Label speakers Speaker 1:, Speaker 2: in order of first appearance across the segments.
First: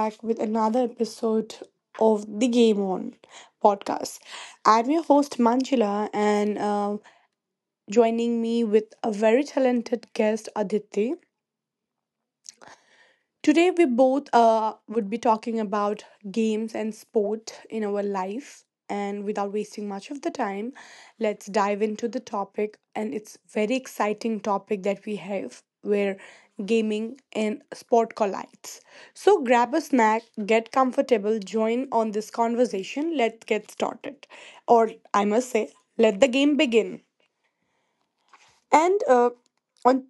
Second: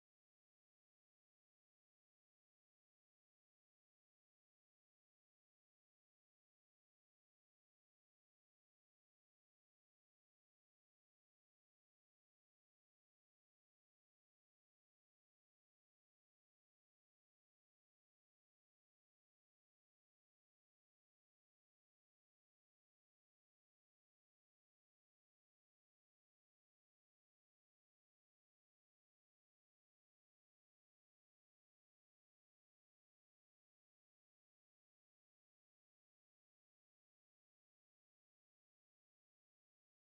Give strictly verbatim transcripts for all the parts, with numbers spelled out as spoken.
Speaker 1: back with another episode of the Game On podcast. I'm your host Manjula, and uh, joining me with a very talented guest Aditi. Today, we both uh, would be talking about games and sport in our life. And without wasting much of the time, let's dive into the topic. And it's very exciting topic that we have where gaming and sport collides. So grab a snack, get comfortable, join on this conversation. Let's get started. Or I must say, let the game begin. And uh, on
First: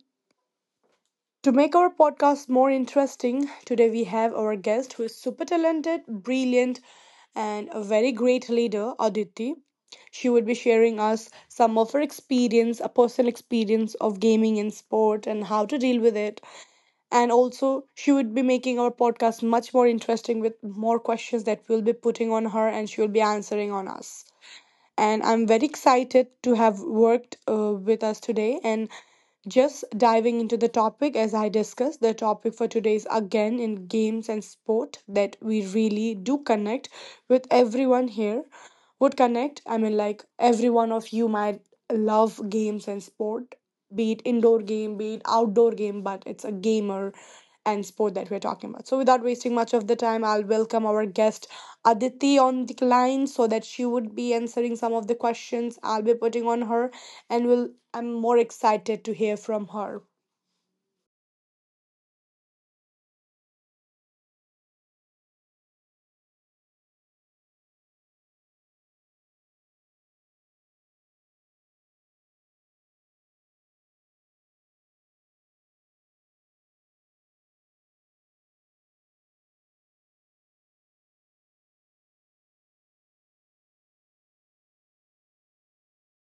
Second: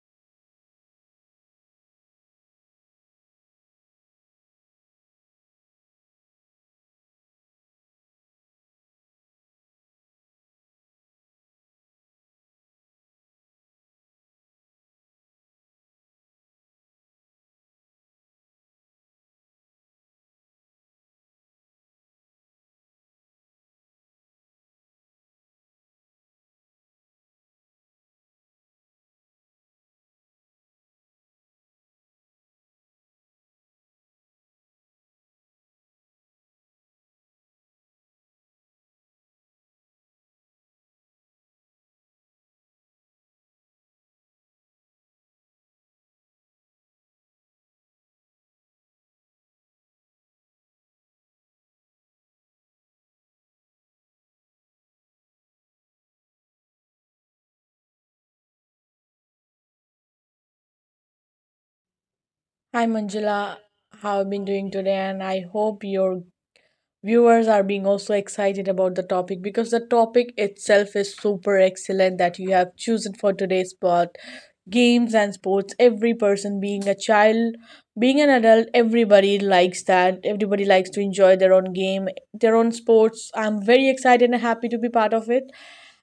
Speaker 1: to make our podcast more interesting, today we have our guest who is super talented, brilliant, and a very great leader, Aditi. She would be sharing us some of her experience, a personal experience of gaming and sport and how to deal with it. And also, she would be making our podcast much more interesting with more questions that we'll be putting on her and she will be answering on us, and I'm very excited to have worked uh, with us today. And just diving into the topic, as I discussed, the topic for today is again in games and sport that we really do connect with everyone here. Would connect, I mean, like every one of you might love games and sport, be it indoor game, be it outdoor game, but it's a gamer and sport that we're talking about. So without wasting much of the time, I'll welcome our guest Aditi on the line so that she would be answering some of the questions I'll be putting on her and will I'm more excited to hear from her.
Speaker 2: Hi Manjula, how have you been doing today? And I hope your viewers are being also excited about the topic because the topic itself is super excellent that you have chosen for today's part. Games and sports, every person being a child, being an adult, everybody likes that. Everybody likes to enjoy their own game, their own sports. I'm very excited and happy to be part of it.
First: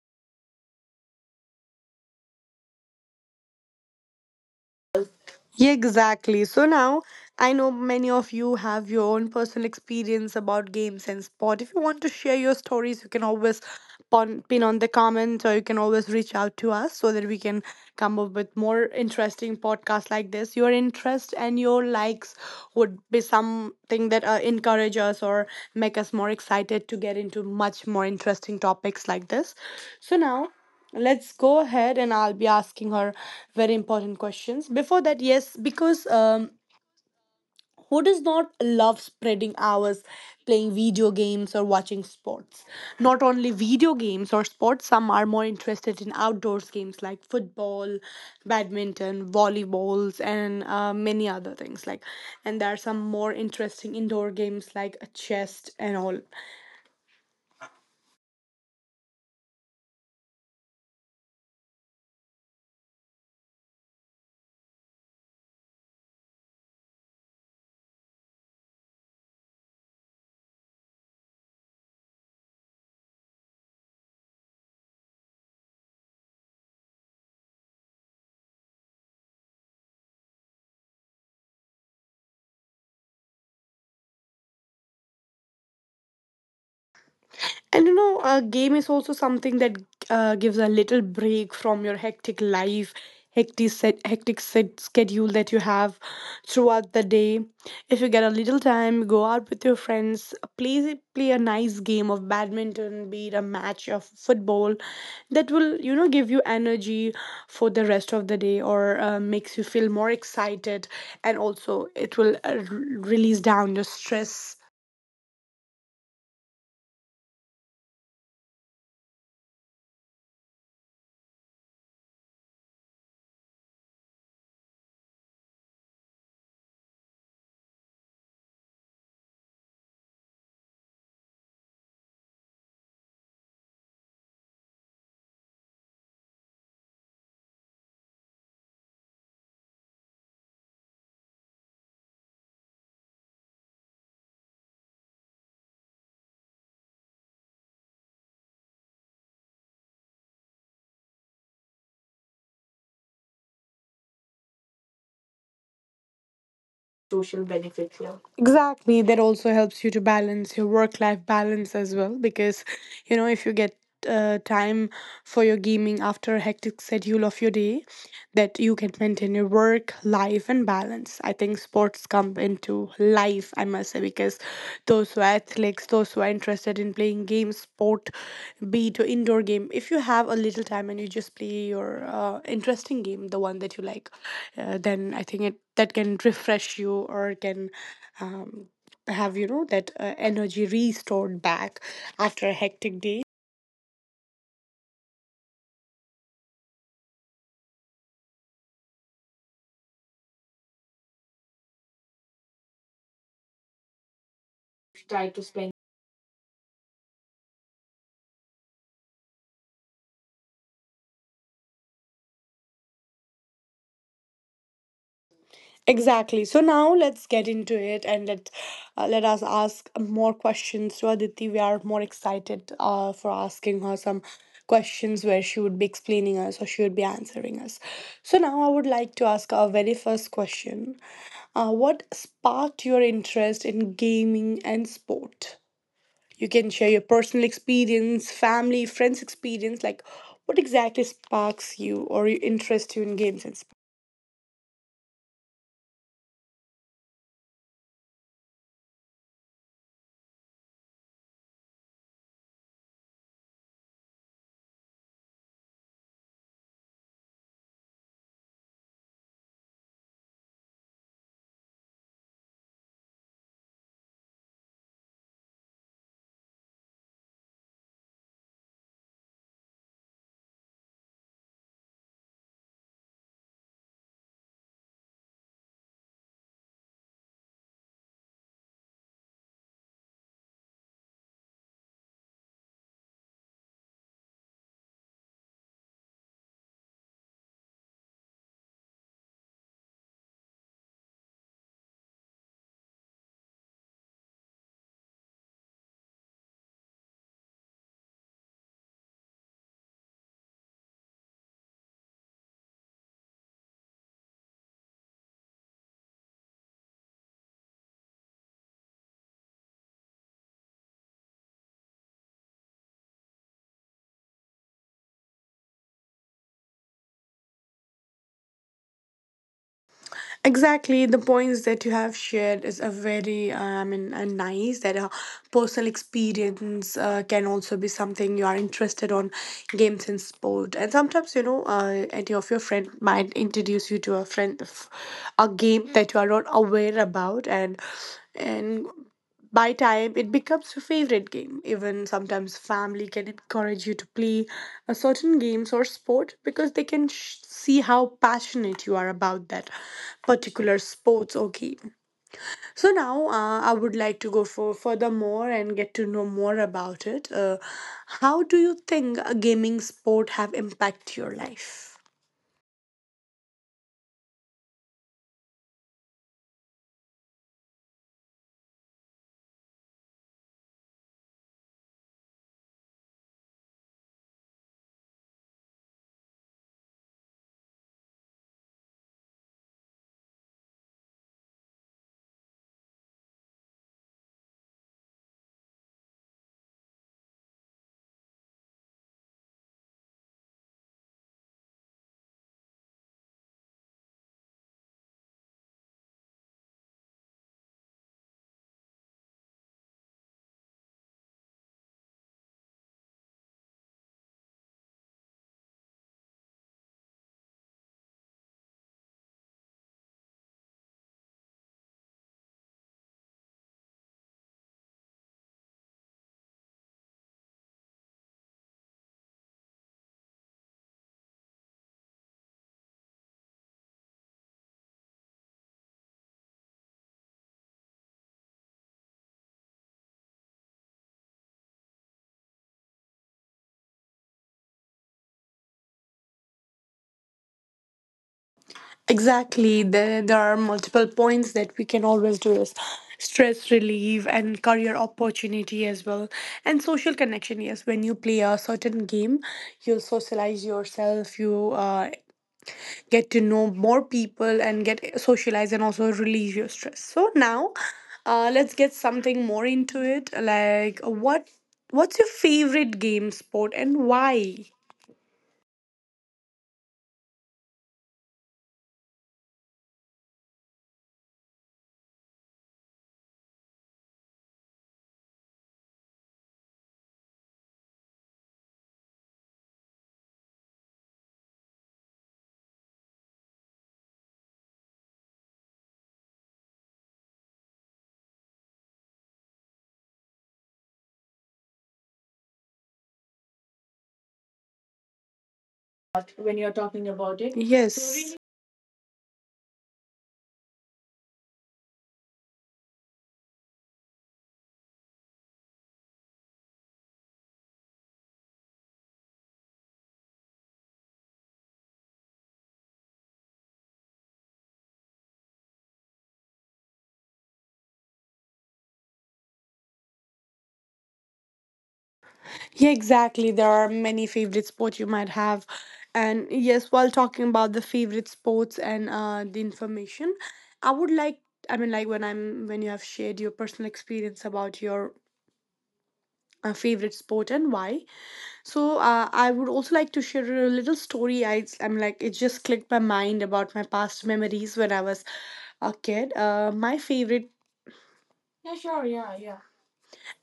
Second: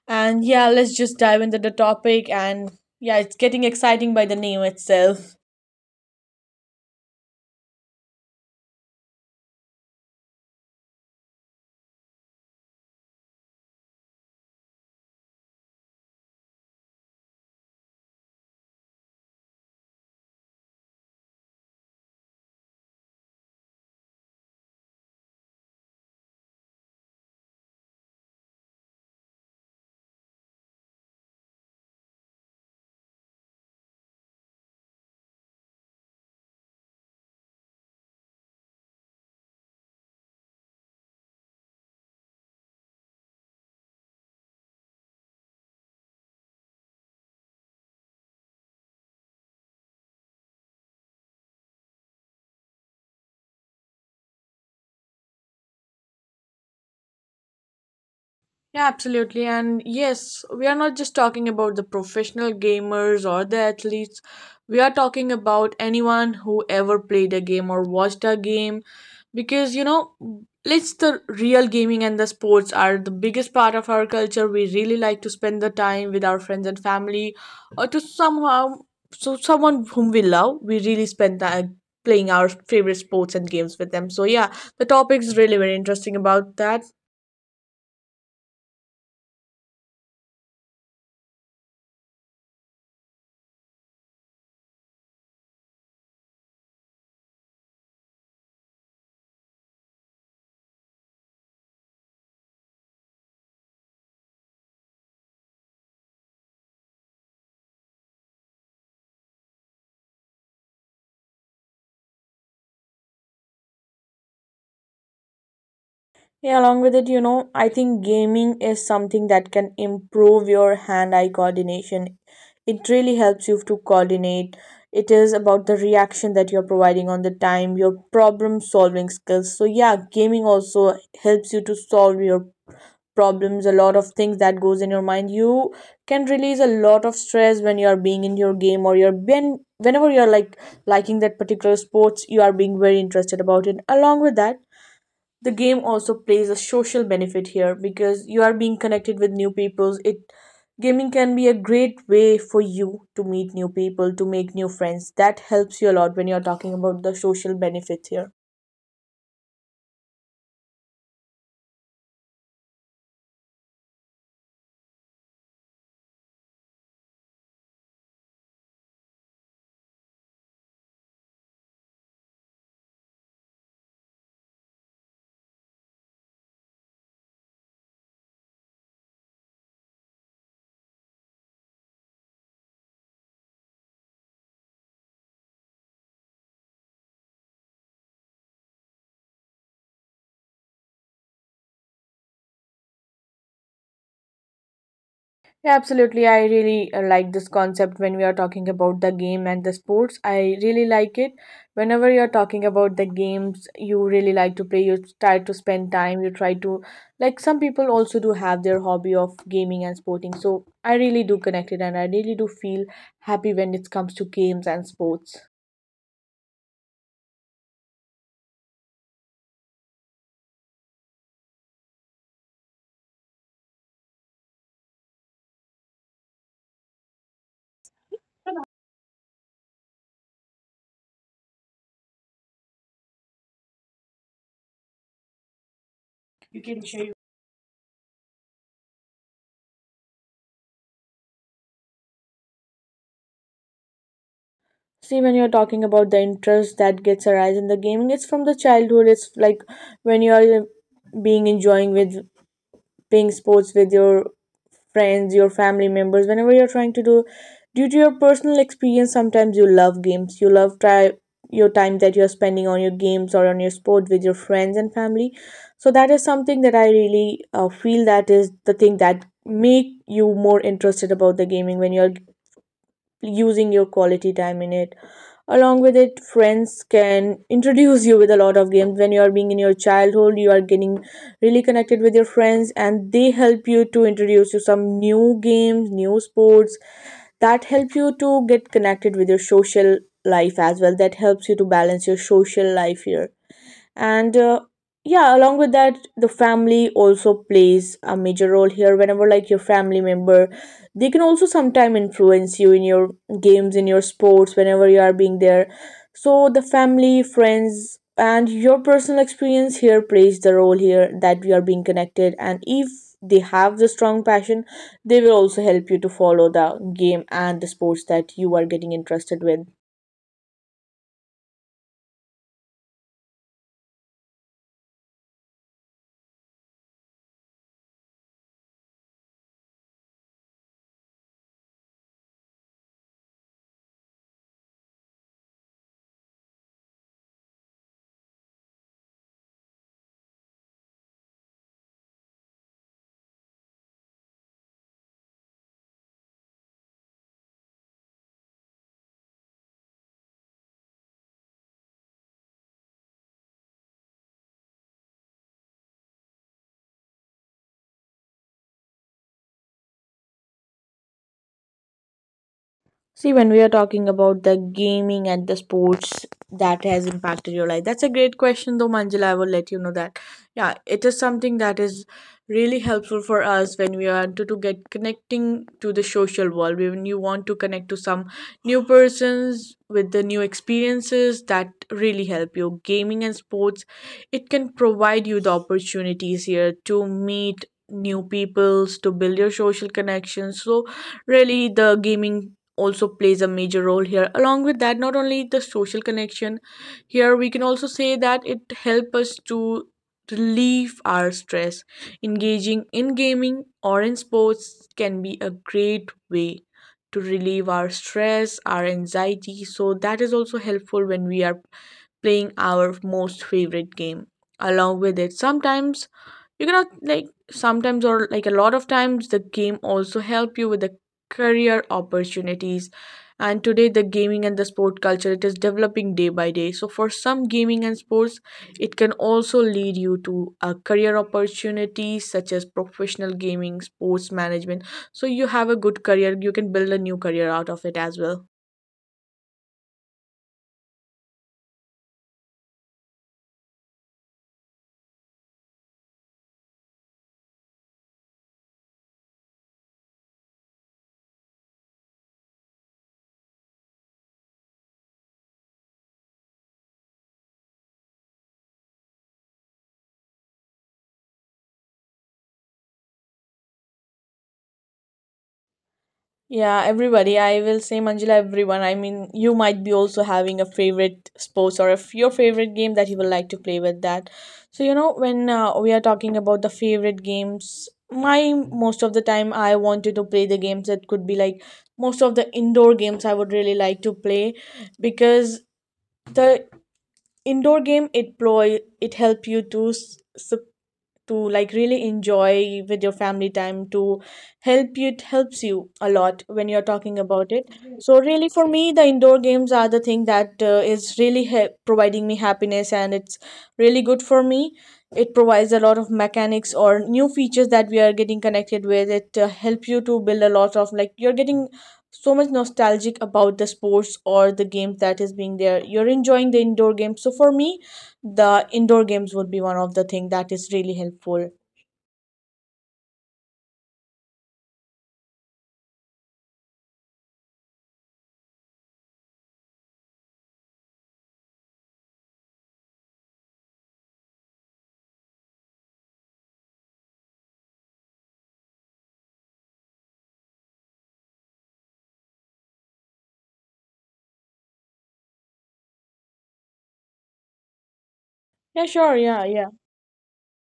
Speaker 2: And yeah, let's just dive into the topic and yeah, it's getting exciting by the name itself.
Speaker 1: Yeah, exactly. So now I know many of you have your own personal experience about games and sport. If you want to share your stories, you can always pon- pin on the comment or you can always reach out to us so that we can come up with more interesting podcasts like this. Your interest and your likes would be something that uh, encourage us or make us more excited to get into much more interesting topics like this. So now let's go ahead and I'll be asking her very important questions. Before that, yes, because um, who does not love spreading hours playing video games or watching sports? Not only video games or sports, some are more interested in outdoors games like football, badminton, volleyballs, and uh, many other things. Like, and there are some more interesting indoor games like a chess and all.
Speaker 2: Yeah, absolutely. And yes, we are not just talking about the professional gamers or the athletes. We are talking about anyone who ever played a game or watched a game because you know, it's the real gaming and the sports are the biggest part of our culture. We really like to spend the time with our friends and family or to somehow so someone whom we love, we really spend time playing our favorite sports and games with them. So yeah, the topic is really very interesting about that.
Speaker 1: And you know, a game is also something that uh, gives a little break from your hectic life, hectic set, hectic set schedule that you have throughout the day. If you get a little time, go out with your friends, play play a nice game of badminton, be it a match of football, that will you know give you energy for the rest of the day or uh, makes you feel more excited, and also it will uh, r- release down your stress
Speaker 2: Yeah, along with it, you know, I think gaming is something that can improve your hand eye coordination. It really helps you to coordinate. It is about the reaction that you're providing on the time, your problem solving skills. So yeah, gaming also helps you to solve your problems, a lot of things that goes in your mind. You can release a lot of stress when you are being in your game or you're when whenever you're like liking that particular sports, you are being very interested about it. Along with that, the game also plays a social benefit here because you are being connected with new people. It gaming can be a great way for you to meet new people to make new friends that helps you a lot when you're talking about the social
Speaker 1: social
Speaker 2: benefits
Speaker 1: benefit
Speaker 2: here.
Speaker 1: here. Exactly. That also helps you to balance your work life balance as well. Because, you know, if you get uh, time for your gaming after a hectic schedule of your day, that you can maintain your work life and balance. I think sports come into life, I must say, because those who are athletes, those who are interested in playing games sport, be it an indoor game, if you have a little time and you just play your uh, interesting game, the one that you like, uh, then I think it that can refresh you or can um, have you know that uh, energy restored back after a hectic day.
Speaker 2: Yeah, absolutely. I really uh, like this concept when we are talking about the game and the sports. I really like it. Whenever you're talking about the games you really like to play, you try to spend time, you try to, like, some people also do have their hobby of gaming and sporting. So I really do connect it and I really do feel happy when it comes to games and sports.
Speaker 1: Exactly. So now let's get into it and let uh, let us ask more questions to Aditi. We are more excited uh, for asking her some questions where she would be explaining us or she would be answering us. So now I would like to ask our very first question. Uh, what sparked your interest in gaming and sport?
Speaker 2: You
Speaker 1: You
Speaker 2: can
Speaker 1: can
Speaker 2: share.
Speaker 1: share
Speaker 2: Your-
Speaker 1: your personal experience, family, friends experience. Like, what exactly sparks you or you interest you in games and
Speaker 2: See, when you're talking about the interest that gets arise in the gaming, it's from the childhood. It's like when you're uh, being enjoying with playing sports with your friends, your family members, whenever you're trying to do, due to your personal experience, sometimes you love games. You love try your time that you're spending on your games or on your sport with your friends and family. So that is something that I really uh, feel that is the thing that make you more interested about the gaming when you're using your quality time in it, along with it friends can introduce you with a lot of games. When you are being in your childhood you are getting really connected with your friends and they help you to introduce you some new games, new sports that help you to get connected with your social life as well, that helps you to balance your social life here. And uh, yeah, along with that the family also plays a major role here, whenever like your family member, they can also sometime influence you in your games in your sports whenever you are being there. So the family, friends and your personal experience here plays the role here that we are being connected, and if they have the strong passion they will also help you to follow the game and the sports that you are getting interested with.
Speaker 1: exactly, the points that you have shared is a very, uh, I mean, uh, nice that a personal experience uh, can also be something you are interested on games and sport. And sometimes, you know, uh, any of your friend might introduce you to a friend, a game that you are not aware about, and and by time, it becomes your favorite game. Even sometimes, family can encourage you to play a certain games or sport because they can sh- see how passionate you are about that particular sports or game. So now, uh, I would like to go for furthermore and get to know more about it. Uh, how do you think a gaming sport have impact your life?
Speaker 2: See, when we are talking about the gaming and the sports that has impacted your life, that's a great question, though, Manjula. I will let you know that. Yeah, it is something that is really helpful for us when we are to, to get connecting to the social world. When you want to connect to some new persons with the new experiences, that really help you. Gaming and sports, it can provide you the opportunities here to meet new peoples to build your social connections. So really the gaming also plays a major role here. Along with that, not only the social connection here, we can also say that it helps us to relieve our stress. Engaging in gaming or in sports can be a great way to relieve our stress, our anxiety, so that is also helpful when we are playing our most favorite game. Along with it, sometimes you cannot like sometimes or like a lot of times the game also help you with the career opportunities. And today the gaming and the sport culture, it is developing day by day, so for some gaming and sports, it can also lead you to a career opportunities such as professional gaming, sports management. So you have a good career, you can build a new career out of it as well.
Speaker 1: Exactly. There, there are multiple points that we can always do is stress relief and career opportunity as well. And social connection, yes. When you play a certain game, you'll socialize yourself, you uh, get to know more people and get socialized and also relieve your stress. So now uh, let's get something more into it. Like what what's your favorite game sport and why?
Speaker 2: Yeah, everybody. I will say Manjula, everyone. I mean, you might be also having a favorite sports or if your favorite game that you would like to play with that. So, you know, when uh, we are talking about the favorite games, my most of the time I wanted to play the games that could be like most of the indoor games I would really like to play because the indoor game it ploy it help you to s- sup- to like really enjoy with your family time to help you, it helps you a lot when
Speaker 1: When
Speaker 2: you're
Speaker 1: you're
Speaker 2: talking
Speaker 1: talking
Speaker 2: about
Speaker 1: about
Speaker 2: it.
Speaker 1: it.
Speaker 2: So really
Speaker 1: Yes.
Speaker 2: for me the indoor games are the thing that uh, is really he- providing me happiness and it's really good for me. It provides a lot of mechanics or new features that we are getting connected with it, uh, help you to build a lot of, like you're getting so much nostalgic about the sports or the games that is being there, you're enjoying the indoor games. So for me the indoor games would be one of the thing that is really helpful.
Speaker 1: Yeah, exactly. There are many favorite sports you might have. And yes, while talking about the favorite sports and uh, the information, I would like, I mean, like when I'm, when you have shared your personal experience about your uh, favorite sport and why. So uh, I would also like to share a little story. I, I'm like, it just clicked my mind about my past memories when I was a kid. Uh, my favorite.
Speaker 2: yeah
Speaker 1: Yeah,
Speaker 2: sure
Speaker 1: sure.
Speaker 2: yeah
Speaker 1: Yeah,
Speaker 2: yeah
Speaker 1: yeah.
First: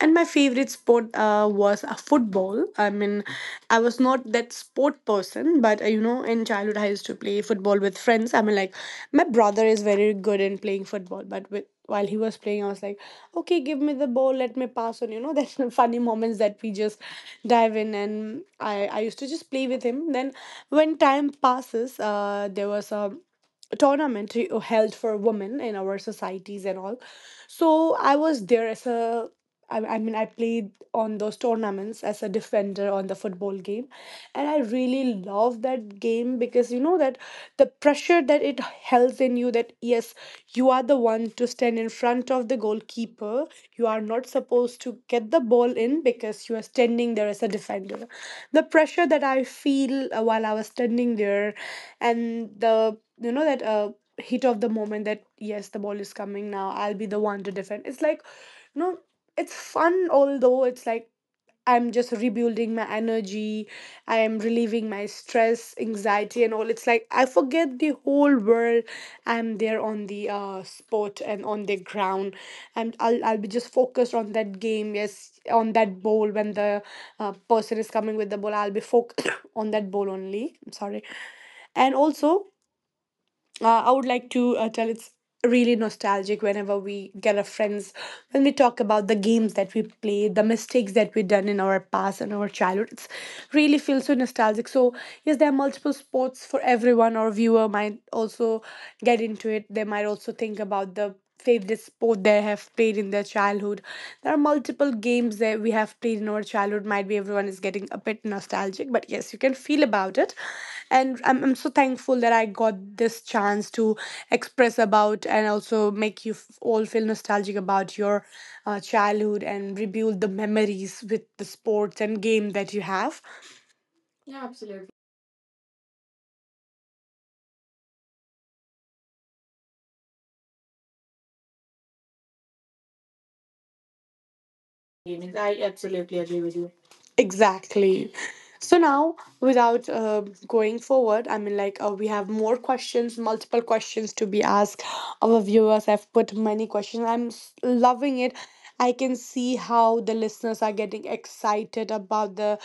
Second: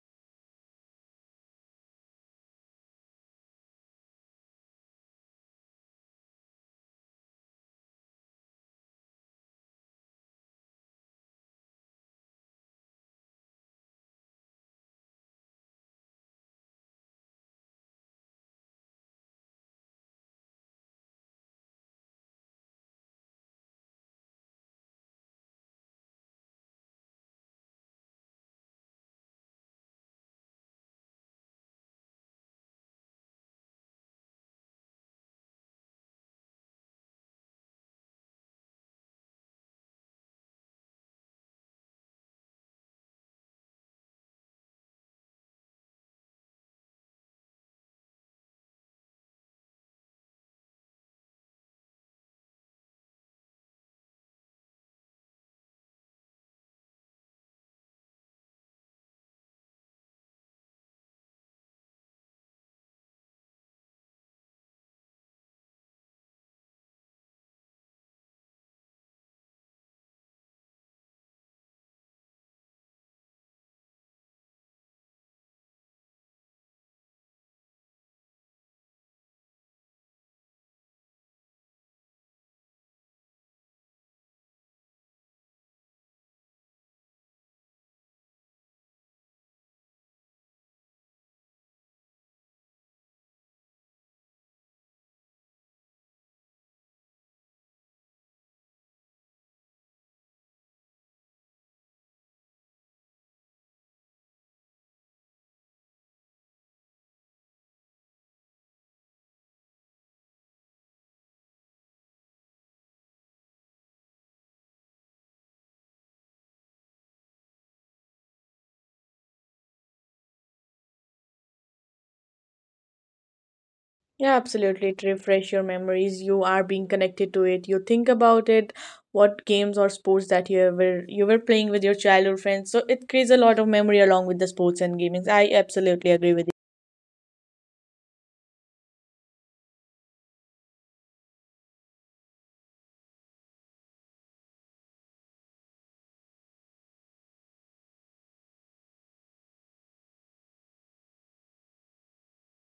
Speaker 1: And my favorite sport uh, was uh, football. I mean, I was not that sport person, but uh, you know, in childhood I used to play football with friends. I mean, like, my brother is very good in playing football, but with while he was playing, I was like, okay, give me the ball, let me pass on, you know. That's some funny moments that we just dive in, and i i used to just play with him. Then when time passes, uh there was a tournament held for women in our societies and all. So I was there as a, I, I mean, I played on those tournaments as a defender on the football game. And I really love that game because you know that the pressure that it holds in you that yes, you are the one to stand in front of the goalkeeper. You are not supposed to get the ball in because you are standing there as a defender. The pressure that I feel uh, while I was standing there, and the you know that uh, heat of the moment that yes, the ball is coming, now I'll be the one to defend. It's like, you know, it's fun, although it's like I'm just rebuilding my energy, I am relieving my stress, anxiety and all. It's like I forget the whole world. I'm there on the uh, spot and on the ground, and I'll, I'll be just focused on that game, yes, on that ball. When the uh, person is coming with the ball, I'll be focused on that ball only, I'm sorry. And also, uh, I would like to uh, tell, it's really nostalgic whenever we get our friends when we talk about the games that we played, the mistakes that we done in our past and our childhood. It's really feels so nostalgic. So yes, there are multiple sports for everyone. Our viewer might also get into it. They might also think about the favorite sport they have played in their childhood. There are multiple games that we have played in our childhood. Might be everyone is getting a bit nostalgic, but yes, you can feel about it. And I'm, I'm so thankful that I got this chance to express about and also make you f- all feel nostalgic about your uh, childhood and rebuild the memories with the sports and game that you have
Speaker 2: Yeah, absolutely, it refresh your memories, you are being connected to it, you think about it what games or sports that you were you were playing with your childhood friends. So it creates a lot of memory along with the sports and gaming. I
Speaker 1: evenings. I
Speaker 2: absolutely agree
Speaker 1: absolutely
Speaker 2: with
Speaker 1: agree
Speaker 2: you.
Speaker 1: with you. Exactly. So now, without uh, going forward, I mean, like, uh, we have more questions, multiple questions to be asked. Our viewers have put many questions. I'm s- loving it. I can see how the listeners are getting excited about the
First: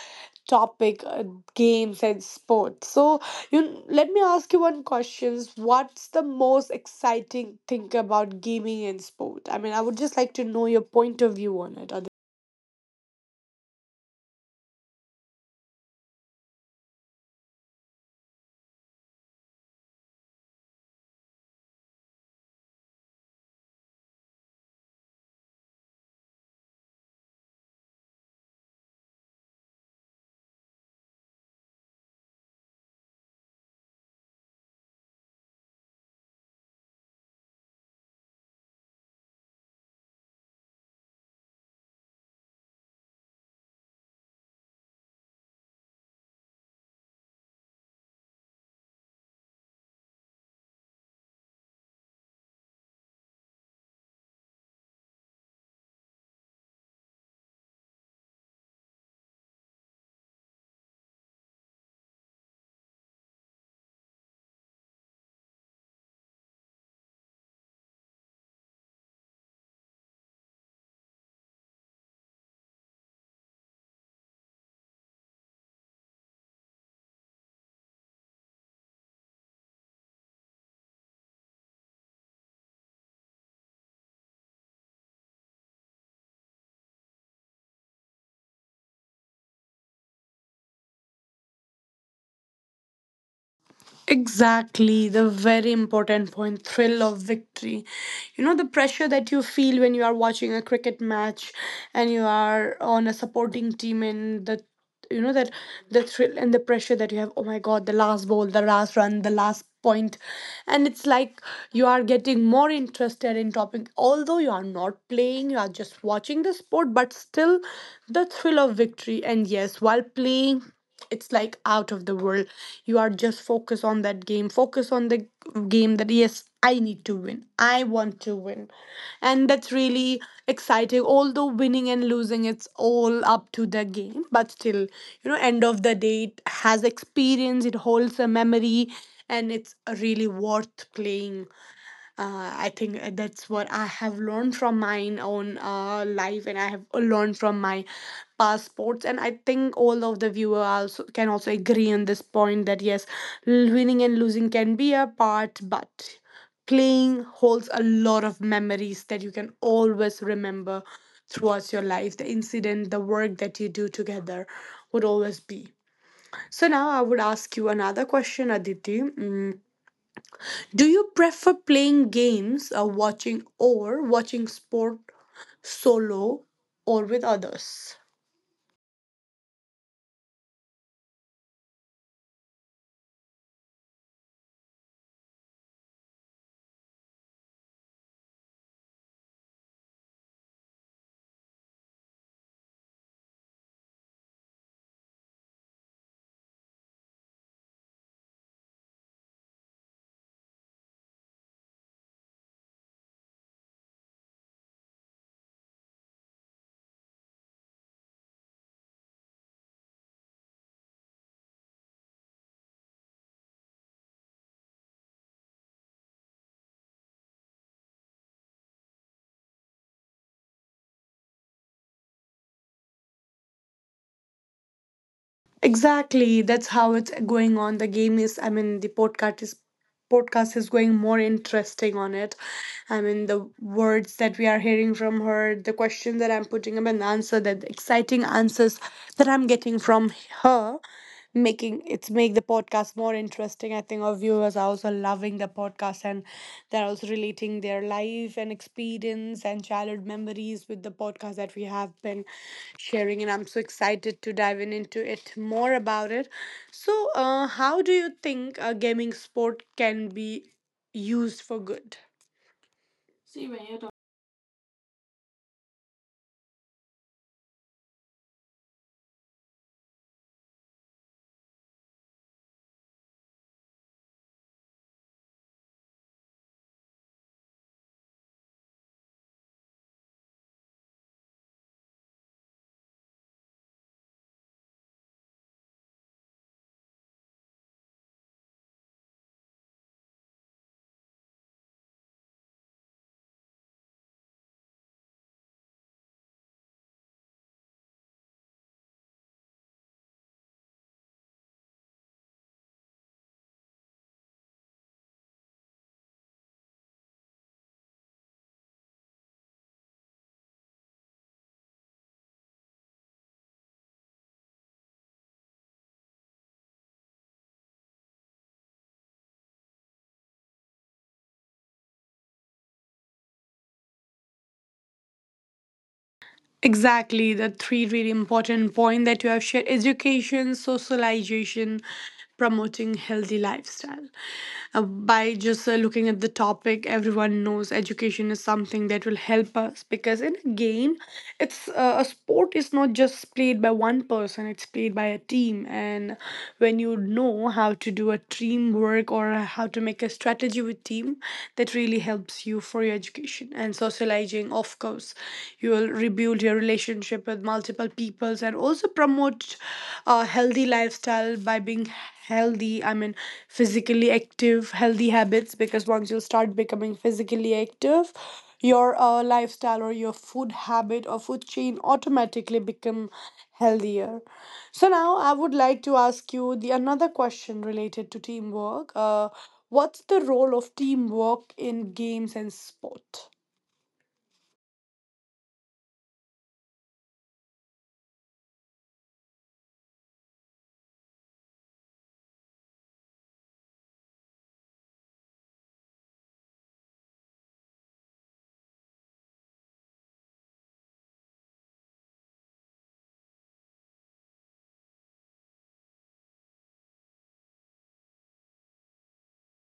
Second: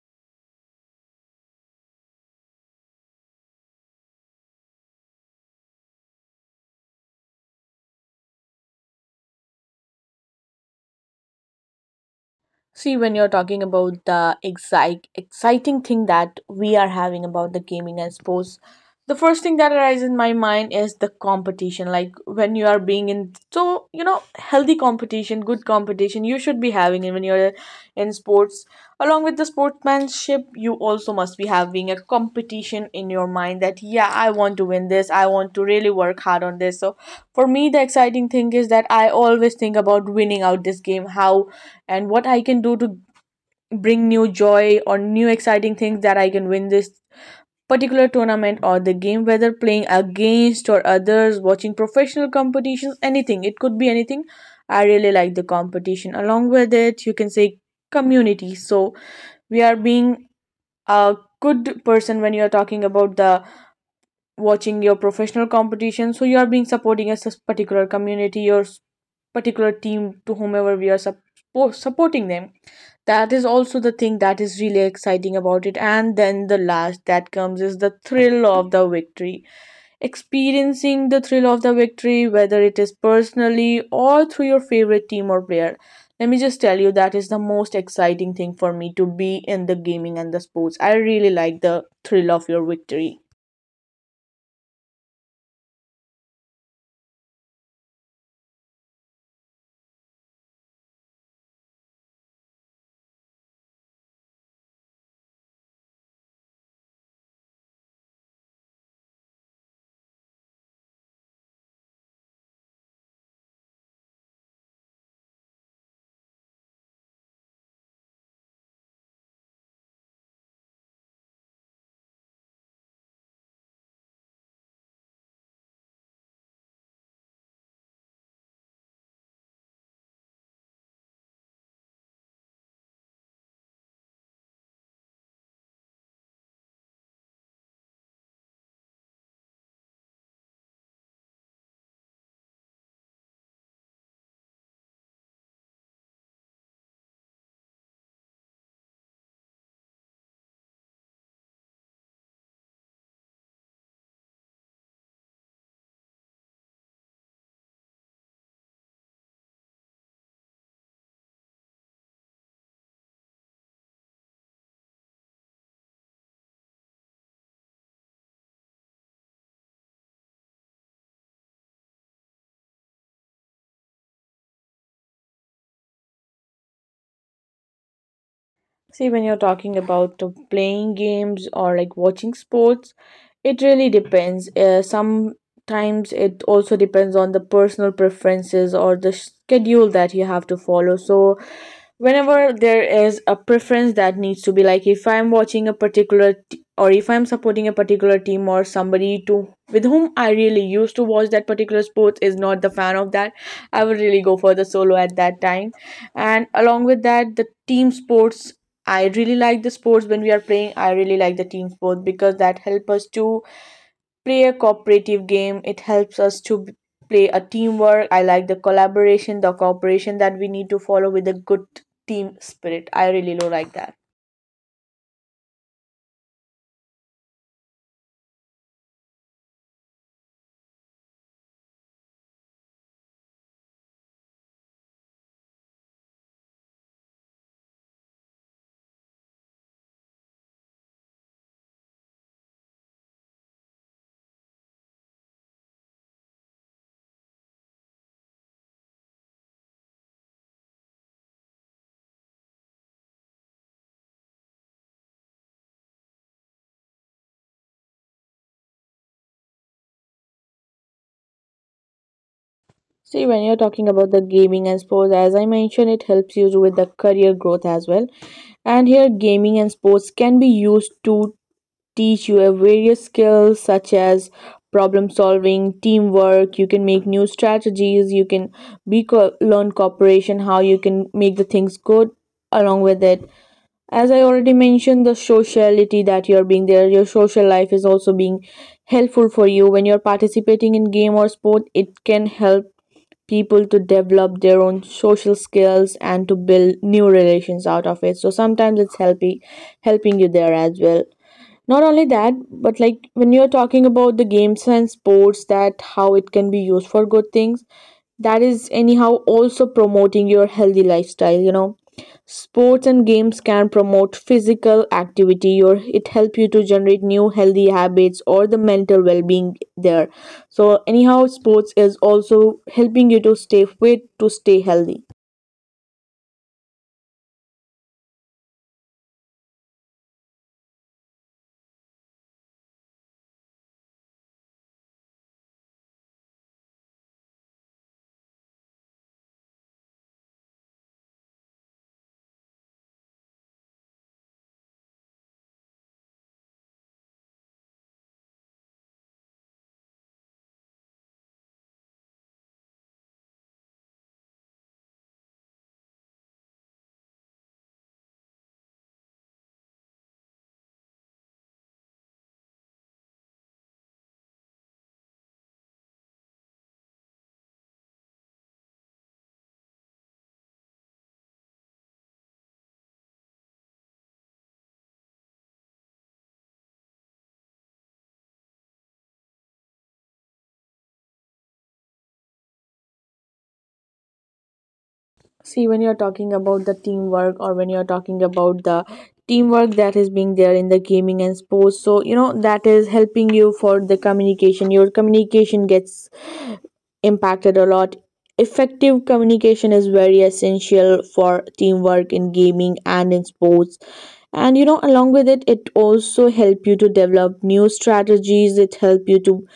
Speaker 1: topic, uh, games and sports. So, you let me ask you one questions. What's the most exciting thing about gaming and sport? I mean, I would just like to know your point of view on it.
Speaker 2: See, when you're talking about the excite, exciting thing that we are having about the gaming and sports, the first thing that arises in my mind is the competition. Like when you are being in, so you know, healthy competition, good competition, you should be having it when you're in sports. Along with the sportsmanship, you also must be having a competition in your mind that yeah, I want to win this. I want to really work hard on this. So for me, the exciting thing is that I always think about winning out this game. How and what I can do to bring new joy or new exciting things that I can win this particular tournament or the game, whether playing against or others, watching professional competitions, anything. It could be anything. I really like the competition. Along with it, you can say community. So we are being a good person when you are talking about the watching your professional competition, so you are being supporting a sus- particular community or s- particular team, to whomever we are suppo- supporting them, that is also the thing that is really exciting about it. And then the last that comes is the thrill of the victory, experiencing the thrill of the victory whether it is personally or through your favorite team or player. Let me just tell you that is the most exciting thing for me to be in the gaming and the sports. I really like the thrill of your victory.
Speaker 1: Exactly, the very important point thrill of victory. You know, the pressure that you feel when you are watching a cricket match and you are on a supporting team and the you know that the thrill and the pressure that you have, oh my god, the last ball, the last run, the last point. And it's like you are getting more interested in topic although you are not playing, you are just watching the sport, but still the thrill of victory. And yes, while playing it's like out of the world. You are just focus on that game, focus on the game that yes, I need to win, I want to win. And that's really exciting. Although winning and losing it's all up to the game, but still, you know, end of the day it has experience, it holds a memory and it's really worth playing. uh, I think uh, that's what I have learned from my own uh, life, and I have uh, learned from my past sports. And I think all of the viewer also can also agree on this point that yes, l- winning and losing can be a part, but playing holds a lot of memories that you can always remember throughout your life. The incident, the work that you do together would always be. So now I would ask you another question, Aditi. Mm, do you prefer playing games or watching or watching sport solo or with others?
Speaker 2: See, when you're talking about uh, playing games or like watching sports, it really depends. Uh, sometimes it also depends on the personal preferences or the schedule that you have to follow. So, whenever there is a preference that needs to be like, if I'm watching a particular t- or if I'm supporting a particular team or somebody to with whom I really used to watch that particular sports is not the fan of that, I would really go for the solo at that time. And along with that, the team sports, I really like the sports when we are playing. I really like the team sport because that helps us to play a cooperative game. It helps us to b- play a teamwork. I like the collaboration, the cooperation that we need to follow with a good team spirit. I really do like that.
Speaker 1: Exactly, that's how it's going on. The game is, I mean, the podcast is podcast is going more interesting on it. I mean, the words that we are hearing from her, the question that I'm putting up, and the answer that the exciting answers that I'm getting from her. Making it's make the podcast more interesting. I think our viewers are also loving the podcast and they're also relating their life and experience and childhood memories with the podcast that we have been sharing. And I'm so excited to dive in into it more about it. So, uh, how do you think uh, gaming sport can be used for good?
Speaker 2: See, when you're talking about the gaming and sports, as I mentioned, it helps you with the career growth as well. And here, gaming and sports can be used to teach you a various skills such as problem solving, teamwork. You can make new strategies, you can be co- learn cooperation, how you can make the things good. Along with it, as I already mentioned, the sociality that you're being there, your social life is also being helpful for you. When you're participating in game or sport, it can help people to develop their own social skills and to build new relations out of it. So sometimes it's helping helping you there as well. Not only that, but like when you're talking about the games and sports, that how it can be used for good things, that is anyhow also promoting your healthy lifestyle, you know. Sports and games can promote physical activity, or it help you to generate new healthy habits or the mental well-being there. So anyhow sports is also helping you to stay fit, to stay healthy.
Speaker 1: Exactly, the three really important point that you have shared, education, socialization, promoting healthy lifestyle. Uh, by just uh, looking at the topic, everyone knows education is something that will help us because in a game, it's uh, a sport is not just played by one person, it's played by a team. And when you know how to do a teamwork or how to make a strategy with team, that really helps you for your education. And socializing, of course, you will rebuild your relationship with multiple peoples and also promote a healthy lifestyle by being healthy, I mean physically active, healthy habits, because once you start becoming physically active your uh, lifestyle or your food habit or food chain automatically become healthier. So now I would like to ask you the another question related to teamwork. uh, What's the role of teamwork in games and sport?
Speaker 2: See, when you're talking about the teamwork, or when you're talking about the teamwork that is being there in the gaming and sports, so you know that is helping you for the communication. Your communication gets impacted a lot. Effective communication is very essential for teamwork in gaming and in sports. And you know, along with it, it also help you to develop new strategies. It help you to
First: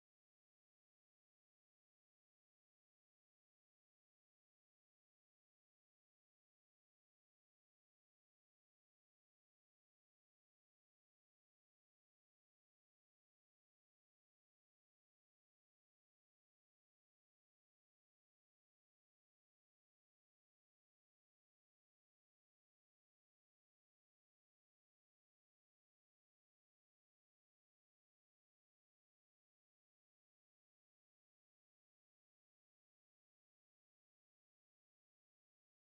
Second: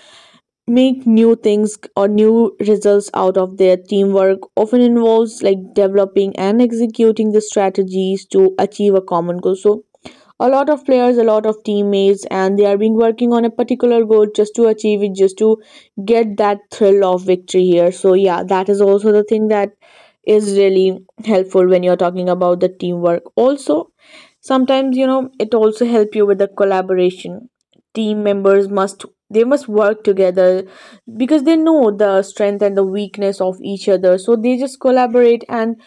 Speaker 2: make new things or new results out of their teamwork. Often involves like developing and executing the strategies to achieve a common goal. So a lot of players, a lot of teammates, and they are been working on a particular goal, just to achieve it, just to get that thrill of victory here. So yeah, that is also the thing that is really helpful when you're talking about the teamwork. Also, sometimes you know it also help you with the collaboration. Team members must, they must work together, because they know the strength and the weakness of each other, so they just collaborate and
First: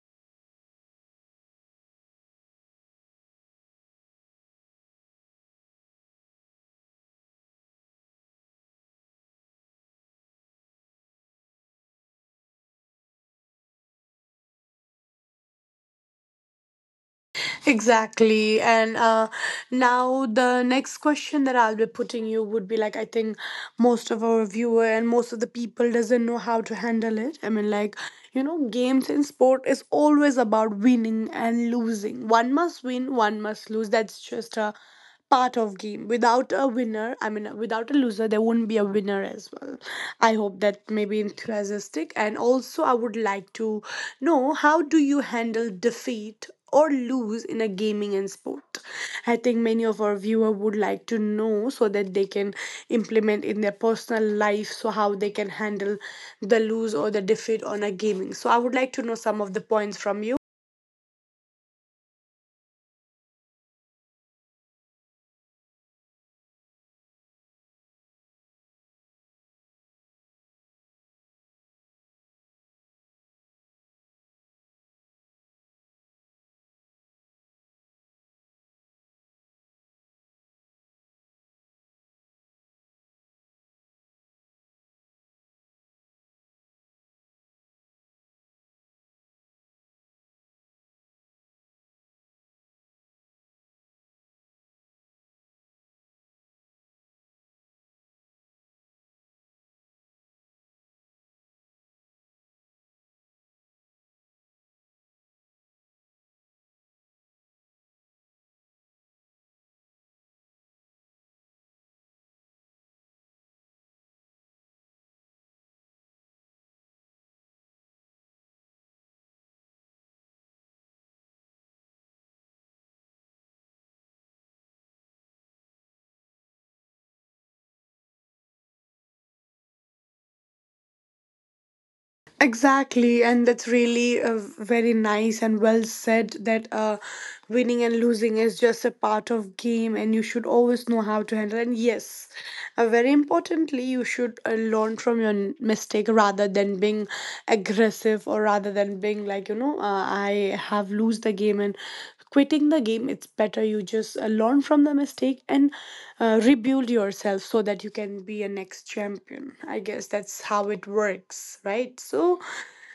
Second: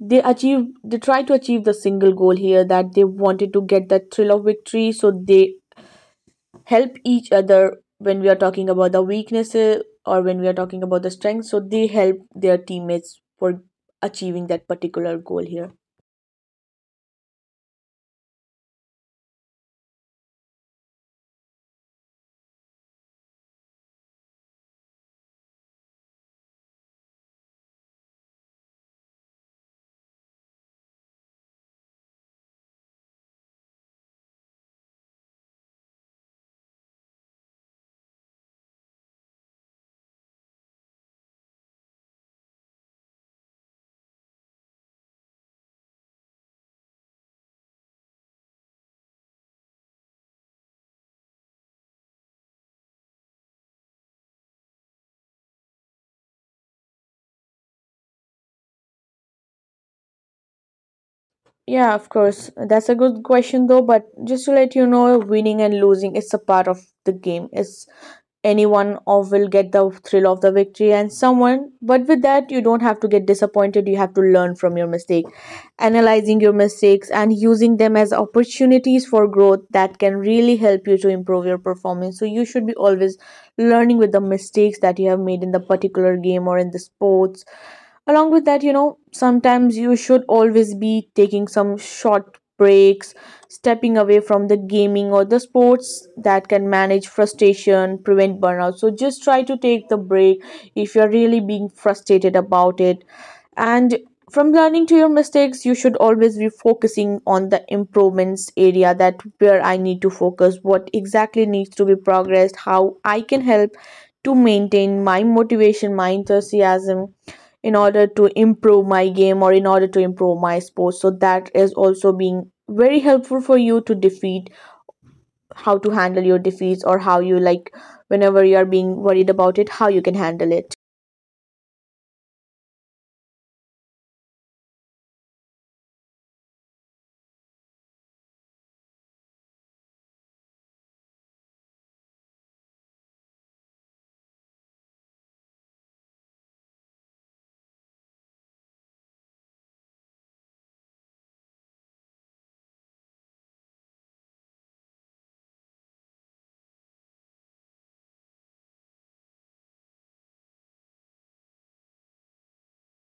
Speaker 2: they achieve they try to achieve the single goal here that they wanted, to get that thrill of victory. So they help each other when we are talking about the weaknesses or when we are talking about the strengths, so they help their teammates for achieving that particular goal here.
Speaker 1: Exactly. And uh, now the next question that I'll be putting you would be like, I think most of our viewer and most of the people doesn't know how to handle it. I mean, like, you know, games in sport is always about winning and losing. One must win, one must lose. That's just a part of game. Without a winner, I mean without a loser, there wouldn't be a winner as well. I hope that may be enthusiastic. And also I would like to know, how do you handle defeat or lose in a gaming and sport? I think many of our viewer would like to know so that they can implement in their personal life, so how they can handle the lose or the defeat on a gaming. So I would like to know some of the points from you.
Speaker 2: Yeah, of course. That's a good question, though. But just to let you know, winning and losing is a part of the game. It's anyone of will get the thrill of the victory and someone. But with that, you don't have to get disappointed. You have to learn from your mistake, analyzing your mistakes and using them as opportunities for growth that can really help you to improve your performance. So you should be always learning with the mistakes that you have made in the particular game or in the sports. Along with that, you know, sometimes you should always be taking some short breaks, stepping away from the gaming or the sports. That can manage frustration, prevent burnout. So just try to take the break if you're really being frustrated about it. And from learning to your mistakes, you should always be focusing on the improvements area, that where I need to focus, what exactly needs to be progressed, how I can help to maintain my motivation, my enthusiasm, in order to improve my game or in order to improve my sports. So that is also being very helpful for you to defeat, how to handle your defeats, or how you like, whenever you are being worried about it, how you can handle it.
Speaker 1: Exactly, and that's really uh, very nice and well said that uh, winning and losing is just a part of game, and you should always know how to handle. And yes, uh, very importantly, you should uh, learn from your n- mistake rather than being aggressive, or rather than being like, you know, uh, I have lose the game and quitting the game. It's better you just uh, learn from the mistake and uh, rebuild yourself so that you can be a next champion, I guess that's how it works, right? So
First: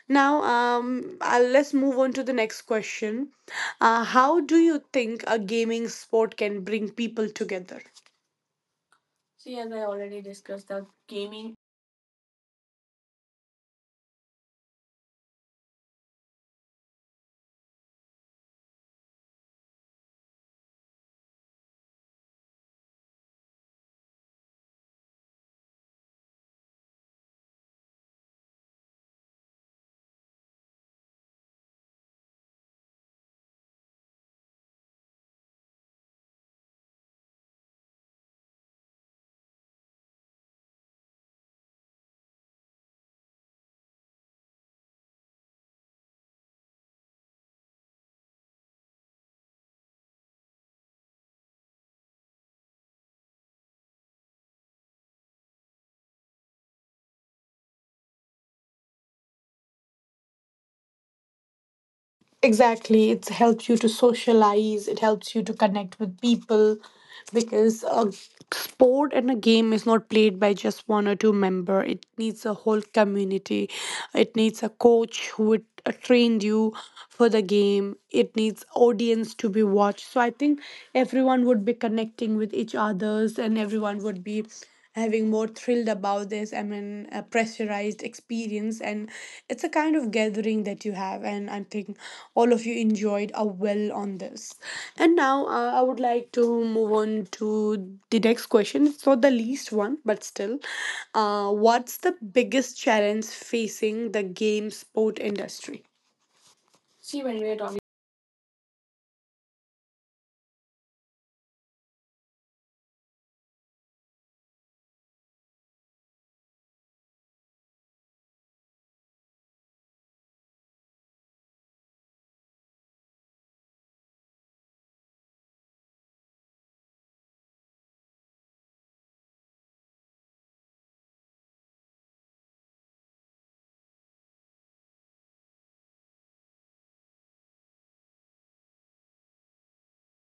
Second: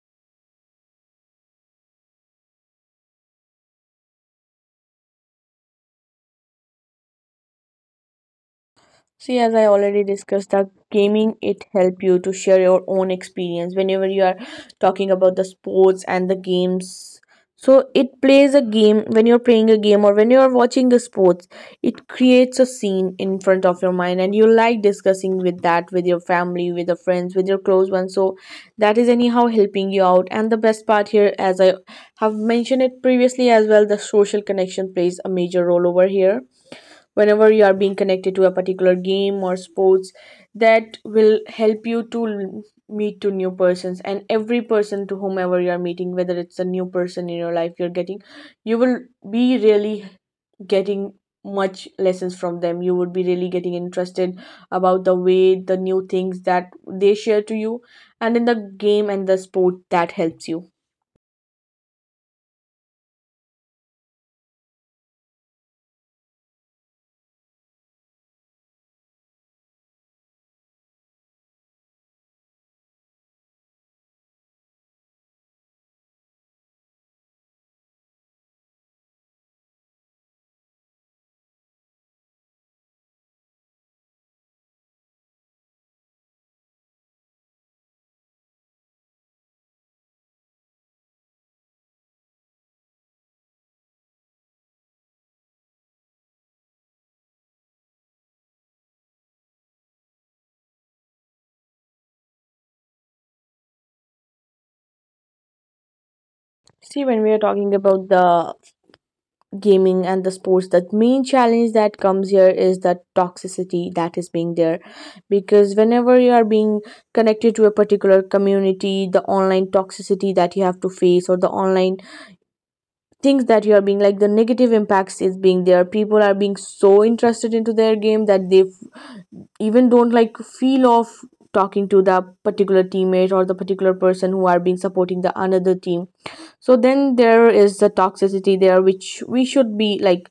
Speaker 1: now um uh, let's move on to the next question. Uh, how do you think a gaming sport can bring people together?
Speaker 2: See, as
Speaker 1: See,
Speaker 2: I
Speaker 1: as I
Speaker 2: already
Speaker 1: already
Speaker 2: discussed, that
Speaker 1: discussed, the
Speaker 2: gaming,
Speaker 1: gaming.
Speaker 2: it help you to share your own experience whenever you are talking about the sports and the games. So it plays a game when you're playing a game or when you're watching the sports. It creates a scene in front of your mind, and you like discussing with that with your family, with your friends, with your close ones. So that is anyhow helping you out. And the best part here, as I have mentioned it previously as well, the social connection plays a major role over here. Whenever you are being connected to a particular game or sports, that will help you to l- meet to new persons. And every person to whomever you are meeting, whether it's a new person in your life, you're getting, you will be really getting much lessons from them. You would be really getting interested about the way, the new things that they share to you and in the game and the sport, that helps you.
Speaker 1: Exactly. It helps you to socialize, it helps you to connect with people, because a sport and a game is not played by just one or two member. It needs a whole community. It needs a coach who would uh, train you for the game. It needs audience to be watched. So I think everyone would be connecting with each others, and everyone would be having more thrilled about this, I mean a pressurized experience. And it's a kind of gathering that you have, and I think all of you enjoyed a well on this. And now uh, I would like to move on to the next question. It's not the least one, but still, uh, what's the biggest challenge facing the game sport industry?
Speaker 2: See,
Speaker 1: See,
Speaker 2: when we
Speaker 1: when
Speaker 2: are
Speaker 1: we are
Speaker 2: talking
Speaker 1: talking.
Speaker 2: about the gaming and the sports, the main challenge that comes here is the toxicity that is being there. Because whenever you are being connected to a particular community, the online toxicity that you have to face, or the online things that you are being like, the negative impacts is being there. People are being so interested into their game that they f- even don't like feel of talking to the particular teammate or the particular person who are being supporting the another team. So then there is the toxicity there, which we should be like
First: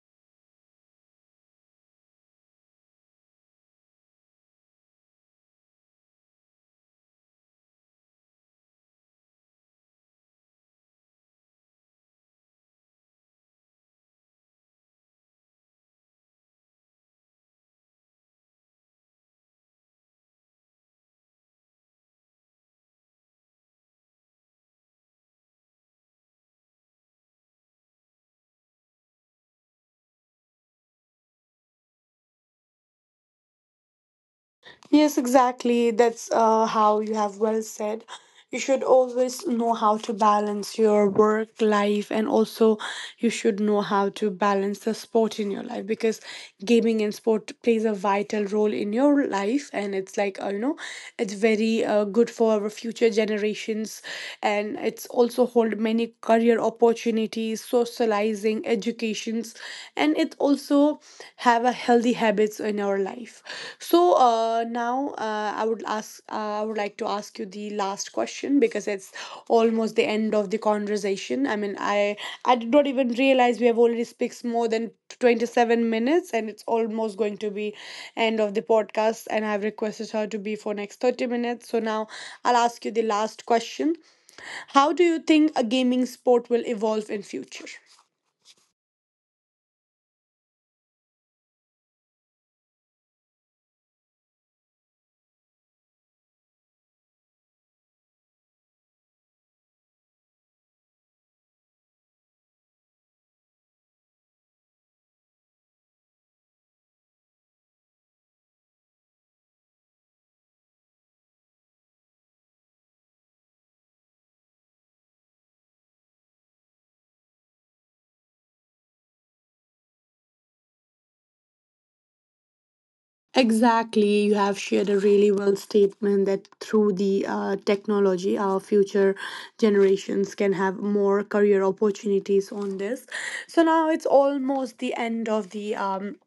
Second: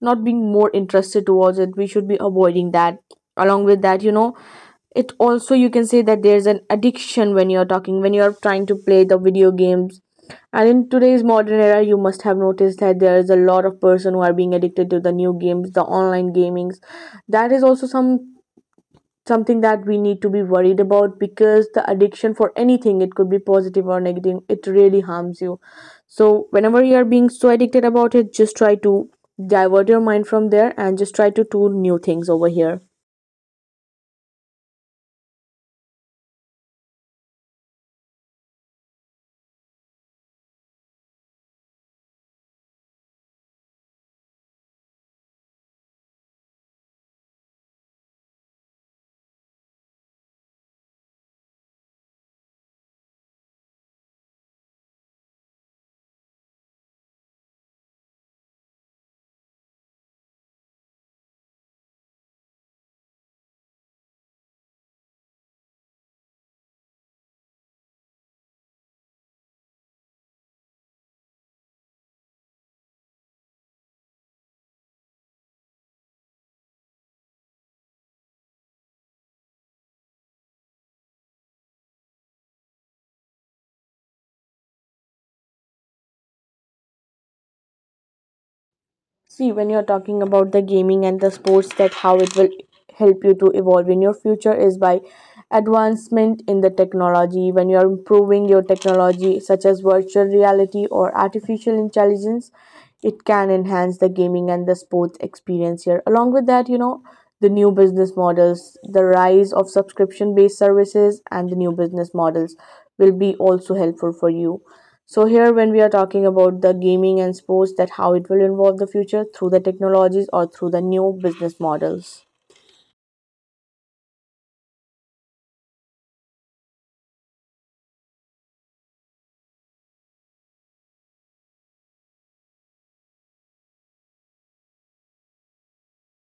Speaker 2: not being more interested towards it. We should be avoiding that. Along with that, you know, it also, you can say that there's an addiction when you're talking, when you're trying to play the video games. And in today's modern era, you must have noticed that there is a lot of person who are being addicted to the new games, the online gamings. That is also some something that we need to be worried about, because the addiction for anything, it could be positive or negative, it really harms you. So whenever you are being so addicted about it, just try to divert your mind from there and just try to do new things over here.
Speaker 1: Yes, exactly. That's uh, how you have well said. You should always know how to balance your work life, and also you should know how to balance the sport in your life, because gaming and sport plays a vital role in your life, and it's like uh, you know, it's very uh, good for our future generations, and it's also hold many career opportunities, social, socializing, educations, and it also have a healthy habits in our life. So uh, now uh, I would ask, uh, I would like to ask you the last question, because it's almost the end of the conversation. I mean, i i did not even realize we have already speaks more than twenty-seven minutes, and it's almost going to be end of the podcast, and I've requested her to be for next thirty minutes. So now I'll ask you the last question. How do you think a gaming sport will evolve in future?
Speaker 2: See, when you're talking about the gaming and the sports, that how it will help you to evolve in your future is by advancement in the technology. When you're improving your technology, such as virtual reality or artificial intelligence, it can enhance the gaming and the sports experience here. Along with that, you know, the new business models, the rise of subscription based services, and the new business models will be also helpful for you. So here when we are talking about the gaming and sports, that how it will involve the future through the technologies or through the new business models.
Speaker 1: Exactly. You have shared a really well statement that through the uh, technology, our future generations can have more career opportunities on this. So now it's almost the end of the um,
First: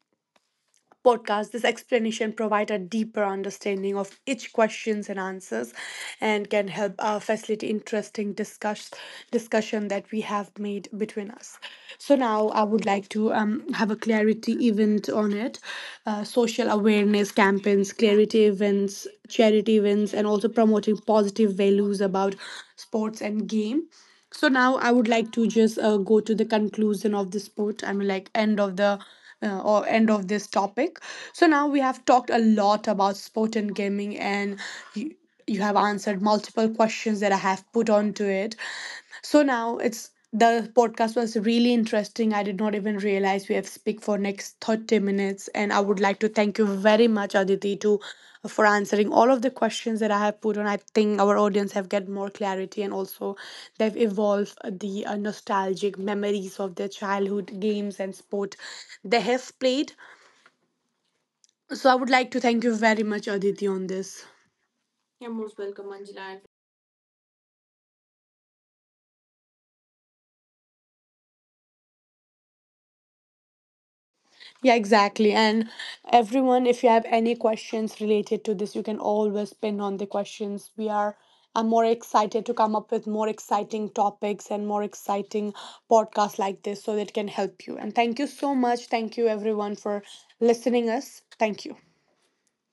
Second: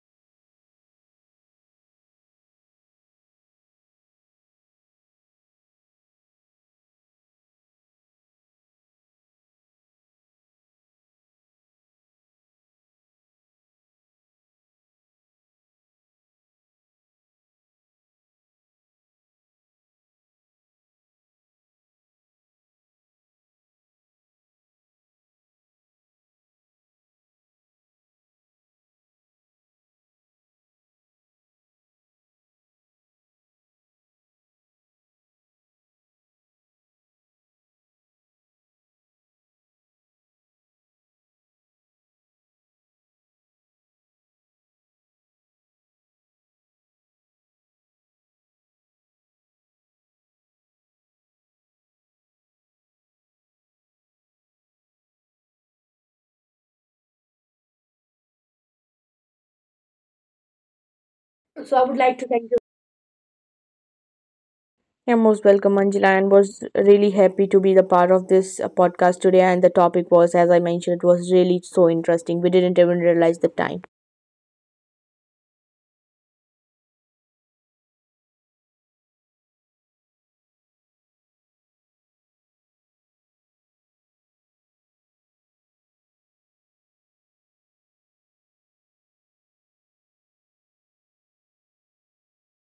Speaker 1: podcast. This explanation provide a deeper understanding of each questions and answers, and can help uh, facilitate interesting discuss discussion that we have made between us. So now I would like to um, have a clarity event on it. Uh, social awareness campaigns, clarity events, charity events, and also promoting positive values about sports and game. So now I would like to just uh, go to the conclusion of this sport. I mean, like end of the uh, or end of this topic. So now we have talked a lot about sport and gaming, and you, you have answered multiple questions that I have put onto it. So now it's the podcast was really interesting. I did not even realize we have speak for next thirty minutes, and I would like to thank you very much, Aditi, to for answering all of the questions that I have put on. I think our audience have get more clarity, and also they've evolved the uh, nostalgic memories of their childhood games and sport they have played.
Speaker 2: So I
Speaker 1: So I
Speaker 2: would
Speaker 1: would
Speaker 2: like to
Speaker 1: like to
Speaker 2: thank you.
Speaker 1: thank you very much, Aditi, on this.
Speaker 2: You're
Speaker 1: You're
Speaker 2: most
Speaker 1: most
Speaker 2: welcome,
Speaker 1: welcome,
Speaker 2: Anjila, and
Speaker 1: Anjana.
Speaker 2: was really happy to be the part of this uh, podcast today. And the topic was, as I mentioned, it was really so interesting. We didn't even realize the time.
Speaker 1: Yeah, exactly. And everyone, if you have any questions related to this, you can always pin on the questions. We are, I'm more excited to come up with more exciting topics and more exciting podcasts like this so that it can help you. And thank you so much. Thank you everyone for listening us. Thank you.